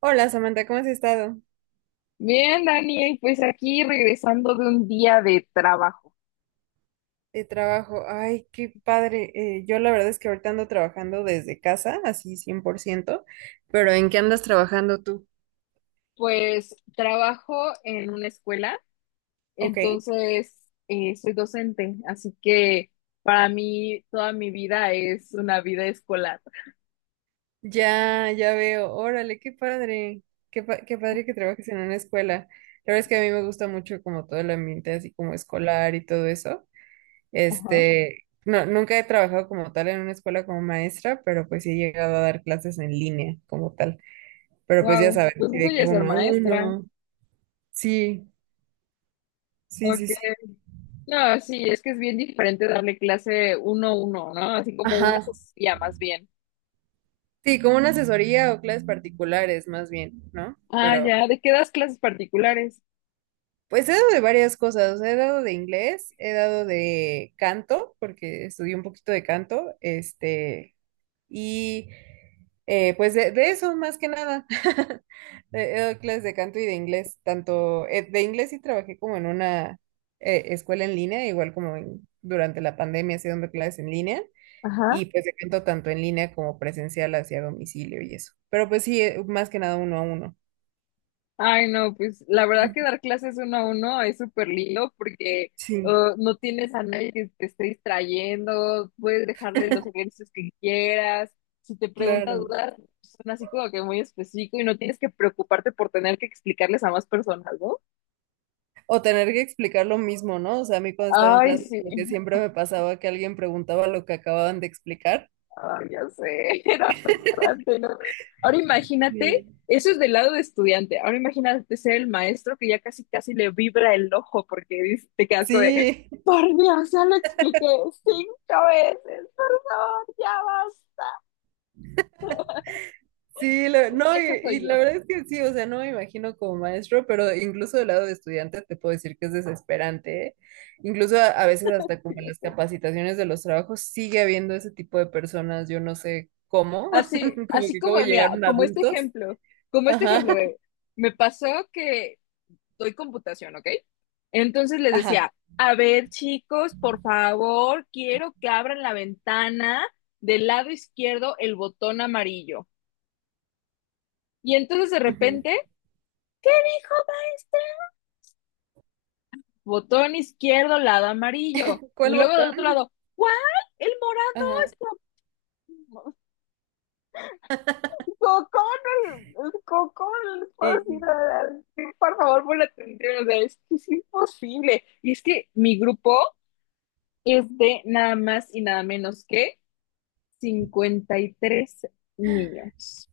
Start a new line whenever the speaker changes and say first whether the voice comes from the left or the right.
right: Hola Samantha, ¿cómo has estado?
left: Bien, Dani, y pues aquí regresando de un día de trabajo.
right: De trabajo. Ay, qué padre. Yo la verdad es que ahorita ando trabajando desde casa, así 100%. Pero ¿en qué andas trabajando tú?
left: Pues trabajo en una escuela,
right: Ok.
left: entonces soy docente, así que para mí toda mi vida es una vida escolar.
right: Ya, ya veo. Órale, qué padre. Qué, qué padre que trabajes en una escuela. La verdad es que a mí me gusta mucho como todo el ambiente así como escolar y todo eso.
left: Ajá.
right: Este, no, nunca he trabajado como tal en una escuela como maestra, pero pues sí he llegado a dar clases en línea como tal. Pero pues ya
left: Wow,
right: sabes,
left: pues
right: así
left: eso
right: de
left: ya
right: que
left: es ser
right: uno a
left: maestra.
right: uno. Sí, sí,
left: Ok.
right: sí, sí.
left: No, sí, es que es bien diferente darle clase uno a uno, ¿no? Así como una
right: Ajá.
left: asesoría más bien.
right: Sí, como una asesoría o clases particulares, más bien, ¿no?
left: Ah,
right: Pero,
left: ya, ¿de qué das clases particulares?
right: pues he dado de varias cosas. O sea, he dado de inglés, he dado de canto, porque estudié un poquito de canto, este, y pues de eso, más que nada. He dado clases de canto y de inglés, tanto de inglés sí trabajé como en una escuela en línea, igual como durante la pandemia, así dando clases en línea.
left: Ajá.
right: Y pues se canto tanto en línea como presencial hacia domicilio y eso. Pero pues sí, más que nada uno a uno.
left: Ay, no, pues la verdad
right: Ujú.
left: que dar clases uno a uno es súper lindo porque
right: Sí,
left: no tienes a nadie que te esté distrayendo, puedes dejarle los ejercicios que quieras, si te pregunta
right: claro.
left: dudas, son así como que muy específico y no tienes que preocuparte por tener que explicarles a más personas, ¿no?
right: O tener que explicar lo mismo, ¿no? O sea, a mí cuando estaba en
left: Ay,
right: clases,
left: sí.
right: como que siempre me pasaba que alguien preguntaba lo que acababan de explicar.
left: Ay, ya sé, era frustrante, ¿no? Ahora imagínate,
right: Sí.
left: eso es del lado de estudiante. Ahora imagínate ser el maestro que ya casi casi le vibra el ojo porque te quedas como de,
right: Sí,
left: por Dios, ya lo expliqué cinco veces, por favor, ya basta.
right: sí, no,
left: Esa
right: y
left: soy yo,
right: la verdad es que sí, o sea, no me imagino como maestro, pero incluso del lado de estudiante te puedo decir que es desesperante, ¿eh? Incluso a veces hasta
left: sí,
right: como en
left: ya
right: las
left: sé.
right: capacitaciones de los trabajos sigue habiendo ese tipo de personas, yo no sé cómo,
left: Así,
right: como
left: así
right: que cómo
left: como, mira,
right: llegaron adultos.
left: como este
right: Ajá,
left: ejemplo, me pasó que doy computación, ¿ok? Entonces les
right: ajá.
left: decía, a ver chicos, por favor, quiero que abran la ventana del lado izquierdo el botón amarillo. Y entonces de
right: Ujú.
left: repente, hijo, botón izquierdo, lado amarillo.
right: ¿Cuál
left: Y luego del otro
right: botón?
left: lado, ¿cuál? El morado.
right: Ajá.
left: Cocón, el cocón, les puedo decir,
right: Y
left: por favor, pon la atención, o sea, es que es imposible. Y es que mi grupo es de nada más y nada menos que 53 niños.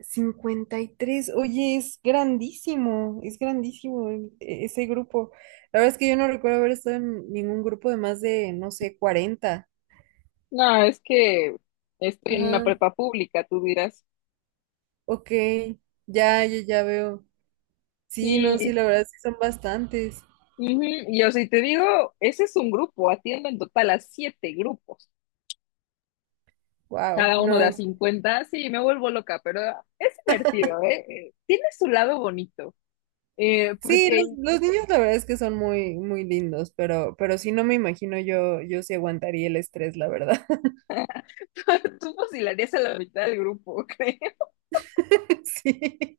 right: 53, oye, es grandísimo ese grupo. La verdad es que yo no recuerdo haber estado en ningún grupo de más de, no sé, 40.
left: No, es que estoy en una
right: Ajá,
left: prepa pública, tú dirás.
right: ok, ya, ya, ya veo. Sí, no,
left: Sí,
right: sí, la verdad sí son bastantes.
left: ujú. Y yo si te digo, ese es un grupo, atiendo en total a siete grupos,
right: Wow,
left: cada uno de
right: no.
left: a 50, sí, me vuelvo loca, pero es divertido, ¿eh? Tiene su lado bonito,
right: Sí,
left: porque
right: los niños la verdad es que son muy, muy lindos, pero sí no me imagino yo, yo sí aguantaría el estrés, la verdad.
left: tú fusilarías a la mitad del grupo, creo,
right: Sí.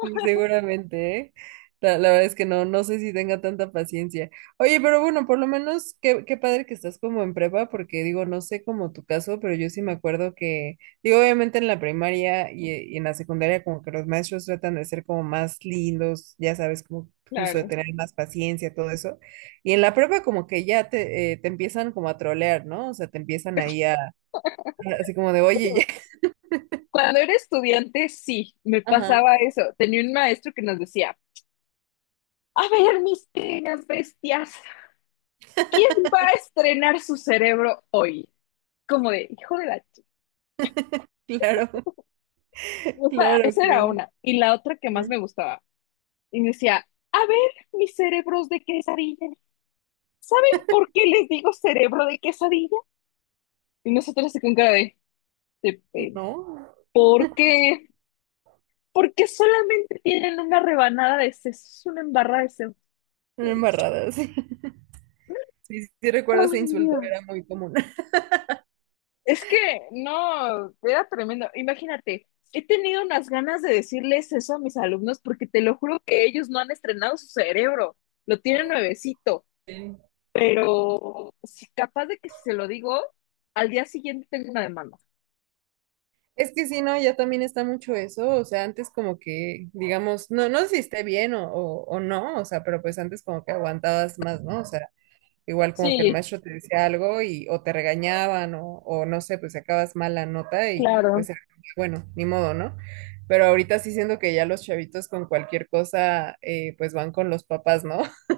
right: Sí, seguramente, ¿eh? La verdad es que no, no sé si tenga tanta paciencia. Oye, pero bueno, por lo menos qué, qué padre que estás como en prepa, porque digo, no sé como tu caso, pero yo sí me acuerdo que, digo, obviamente en la primaria y en la secundaria como que los maestros tratan de ser como más lindos, ya sabes, como justo de
left: claro.
right: tener más paciencia, todo eso. Y en la prepa como que ya te, te empiezan como a trolear, ¿no? O sea, te empiezan ahí a, así como de, oye, ya.
left: Cuando era estudiante, sí, me
right: Ajá,
left: pasaba eso. Tenía un maestro que nos decía, a ver, mis queridas bestias, ¿quién va a estrenar su cerebro hoy? Como de, hijo de la ch-.
right: claro,
left: O sea,
right: claro,
left: esa era
right: claro.
left: una. Y la otra que más
right: Ajá.
left: me gustaba. Y me decía, a ver, mis cerebros de quesadilla. ¿Saben por qué les digo cerebro de quesadilla? Y nosotros se con cara de, de pe-
right: No.
left: ¿por qué? Porque solamente tienen una rebanada de sesos, una embarrada de sesos.
right: Una embarrada, sí. Sí, sí sí recuerdo ese
left: Ay,
right: insulto, era
left: Dios.
right: muy común.
left: Es que no, era tremendo. Imagínate, he tenido unas ganas de decirles eso a mis alumnos porque te lo juro que ellos no han estrenado su cerebro, lo tienen nuevecito, pero si capaz de que si se lo digo, al día siguiente tengo una demanda.
right: Es que sí, no, ya también está mucho eso, o sea, antes como que, digamos, no, no sé si esté bien o no, o sea, pero pues antes como que aguantabas más, ¿no? O sea, igual como que el
left: Sí,
right: maestro te decía algo y o te regañaban o no sé, pues sacabas mala nota y pues
left: claro.
right: era como que, bueno, ni modo, ¿no? Pero ahorita sí siento que ya los chavitos con cualquier cosa, pues van con los papás, ¿no?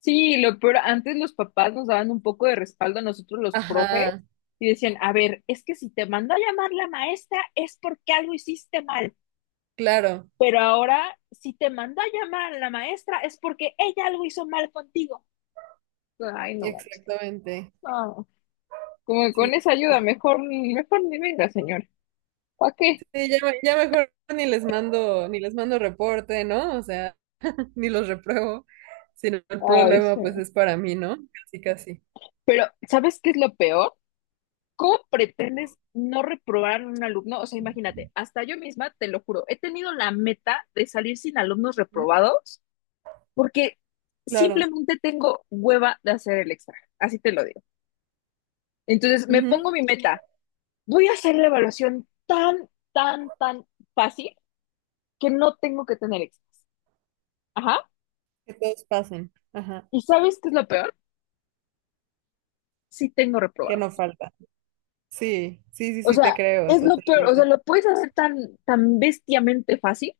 left: Sí, lo peor, antes los papás nos daban un poco de respaldo a nosotros los profes
right: Ajá,
left: y decían, a ver, es que si te mandó a llamar la maestra es porque algo hiciste mal.
right: claro,
left: Pero ahora, si te mandó a llamar la maestra, es porque ella algo hizo mal contigo. Ay, no, vamos.
right: exactamente.
left: No. Como que
right: Sí.
left: con esa ayuda, mejor, mejor ni venga, señor. ¿Para qué?
right: Sí, ya, ya mejor ni les mando, ni les mando reporte, ¿no? O sea, ni los repruebo, sino el
left: Ay,
right: problema pues
left: sí.
right: es para mí, ¿no? Casi, casi.
left: Pero, ¿sabes qué es lo peor? ¿Cómo pretendes no reprobar a un alumno? O sea, imagínate, hasta yo misma, te lo juro, he tenido la meta de salir sin alumnos
right: ¿Mm?
left: reprobados porque
right: Claro.
left: simplemente tengo hueva de hacer el extra, así te lo digo. Entonces, me
right: Ujú.
left: pongo mi meta, voy a hacer la evaluación tan, tan, tan fácil que no tengo que tener éxito. Ajá.
right: Que todos pasen. Ajá.
left: ¿Y sabes qué es lo peor? Sí tengo
right: Que
left: reprobado.
right: no falta. Sí, sí, sí,
left: O
right: sí, te
left: sea,
right: creo,
left: es lo peor. O sea,
right: totalmente.
left: lo puedes hacer tan, tan bestiamente fácil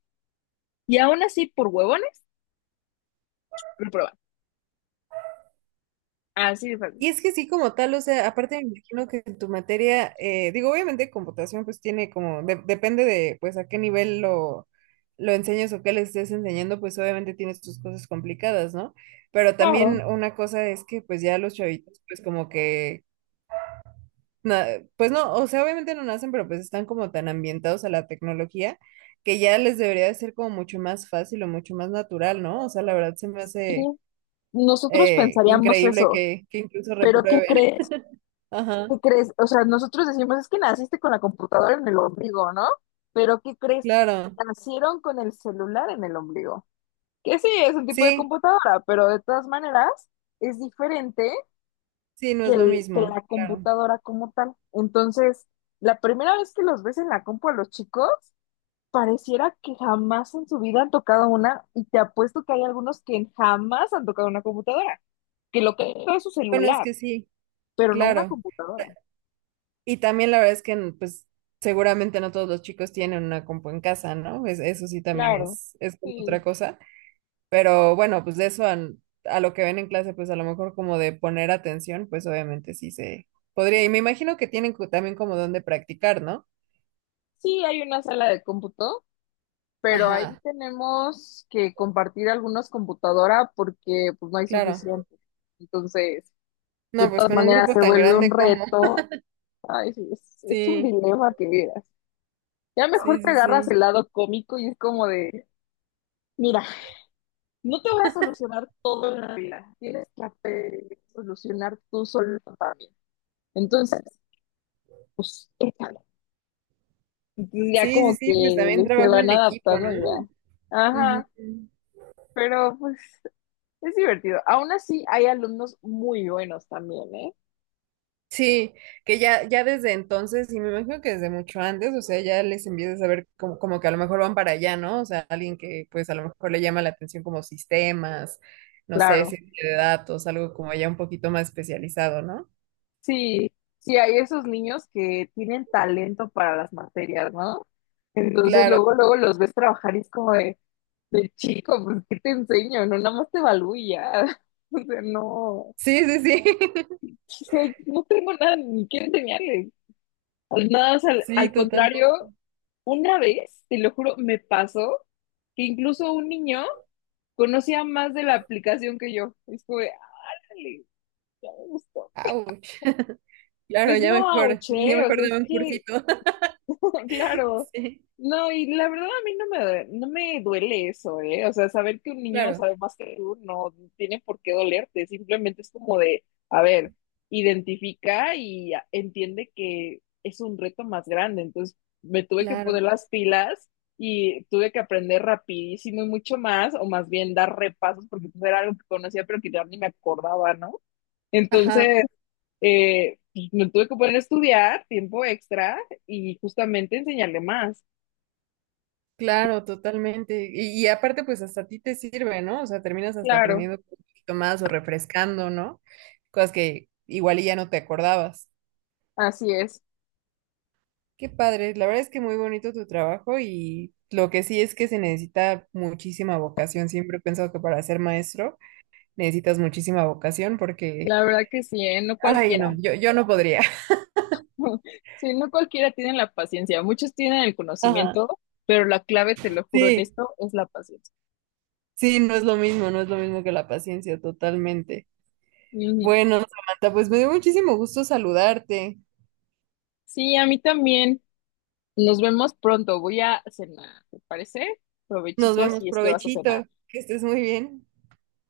left: y aún así por huevones, reprobar. Así de fácil.
right: Y es que sí, como tal, o sea, aparte me imagino que en tu materia, digo, obviamente computación pues tiene como, depende de pues a qué nivel lo enseñes o qué le estés enseñando, pues obviamente tienes tus cosas complicadas, ¿no? Pero también
left: Claro,
right: una cosa es que pues ya los chavitos pues como que, na- pues no, o sea, obviamente no nacen, pero pues están como tan ambientados a la tecnología que ya les debería de ser como mucho más fácil o mucho más natural, ¿no? O sea, la verdad se me hace
left: sí, nosotros pensaríamos
right: increíble
left: eso,
right: que incluso
left: pero ¿qué
right: reprueben.
left: crees?
right: Ajá.
left: ¿Qué crees? O sea, nosotros decimos, es que naciste con la computadora en el ombligo, ¿no? Pero ¿qué crees?
right: Claro,
left: Nacieron con el celular en el ombligo. Que sí, es un tipo de
right: sí,
left: computadora, pero de todas maneras es diferente
right: sí, no
left: que,
right: es lo
left: el- que
right: mismo,
left: la
right: claro.
left: computadora como tal. Entonces, la primera vez que los ves en la compu a los chicos, pareciera que jamás en su vida han tocado una, y te apuesto que hay algunos que jamás han tocado una computadora, que lo que han tocado es su
right: Bueno, es
left: celular,
right: que sí,
left: pero no una
right: claro.
left: computadora.
right: Y también la verdad es que, pues, seguramente no todos los chicos tienen una compu en casa, ¿no? Eso sí también
left: Claro,
right: es como otra
left: sí.
right: cosa. Pero bueno, pues de eso a lo que ven en clase, pues a lo mejor como de poner atención, pues obviamente sí se podría. Y me imagino que tienen también como donde practicar, ¿no?
left: Sí, hay una sala de cómputo, pero ahí
right: Ajá,
left: tenemos que compartir algunos computadoras porque pues no hay
right: claro.
left: suficiente. Entonces,
right: No,
left: de
right: pues
left: todas
right: con un
left: maneras
right: grupo
left: se
right: tan
left: vuelve un
right: grande como.
left: reto. Ay, sí, es un
right: Sí,
left: dilema que vieras. Ya mejor
right: sí,
left: te
right: sí,
left: agarras
right: sí.
left: el lado cómico y es como de, mira, no te voy a solucionar todo en la vida. Tienes que aprender solucionar tú solo también. Entonces, pues, échale. Entonces ya
right: Sí,
left: como
right: sí, sí, pues también
left: que se
right: trabajo en
left: van
right: equipo,
left: adaptando
right: ¿no?
left: ya.
right: Ujú.
left: Ajá, pero pues es divertido. Aún así, hay alumnos muy buenos también, ¿eh?
right: Sí, que ya, ya desde entonces, y me imagino que desde mucho antes, o sea, ya les empiezas a ver como, como que a lo mejor van para allá, ¿no? O sea, alguien que pues a lo mejor le llama la atención como sistemas, no sé,
left: Claro.
right: ciencia de datos, algo como ya un poquito más especializado, ¿no?
left: Sí, sí, hay esos niños que tienen talento para las materias, ¿no? Entonces,
right: Claro,
left: luego, luego los ves trabajar y es como de chico, pues, ¿qué te enseño? No, nada más te evalúo y ya. O sea, no. O
right: sí, sí, sí,
left: sea, no tengo nada ni que enseñarles. Nada, más al,
right: sí,
left: al
right: totalmente.
left: contrario, una vez, te lo juro, me pasó que incluso un niño conocía más de la aplicación que yo. Es como de, "Árale". Ya me gustó.
right: Ouch. Claro,
left: Pues no,
right: ya
left: auché, o
right: mejor
left: sea es
right: dame un
left: que,
right: cursito.
left: claro,
right: Sí,
left: no, y la verdad a mí no me duele eso, ¿eh? O sea, saber que un niño
right: claro,
left: sabe más que tú no tiene por qué dolerte, simplemente es como de, a ver, identifica y entiende que es un reto más grande, entonces me tuve que poner
right: claro.
left: las pilas y tuve que aprender rapidísimo y mucho más, o más bien dar repasos, porque pues, era algo que conocía pero que ya ni me acordaba, ¿no?
right: Ajá.
left: Entonces, eh, me tuve que poner a estudiar tiempo extra y justamente enseñarle más.
right: Claro, totalmente. Y aparte, pues hasta a ti te sirve, ¿no? O sea, terminas hasta
left: Claro,
right: aprendiendo un poquito más o refrescando, ¿no? Cosas que igual y ya no te acordabas.
left: así es.
right: Qué padre. La verdad es que muy bonito tu trabajo y lo que sí es que se necesita muchísima vocación. Siempre he pensado que para ser maestro necesitas muchísima vocación porque,
left: La verdad que sí, ¿eh? No
right: ay,
left: cualquiera.
right: no, yo no podría.
left: Sí, no cualquiera tiene la paciencia. Muchos tienen el
right: Ajá.
left: conocimiento, pero la clave, te lo juro en
right: Sí,
left: esto, es la paciencia.
right: sí, no es lo mismo, no es lo mismo que la paciencia, totalmente.
left: Ujú.
right: Bueno, Samantha, pues me dio muchísimo gusto saludarte.
left: Sí, a mí también. Nos vemos pronto. Voy a cenar, ¿te parece?
right: Nos
left: Provechitos
right: vemos,
left: y es que vas a cenar.
right: provechito, que estés muy bien.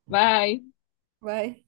left: Bye.
right: Bye.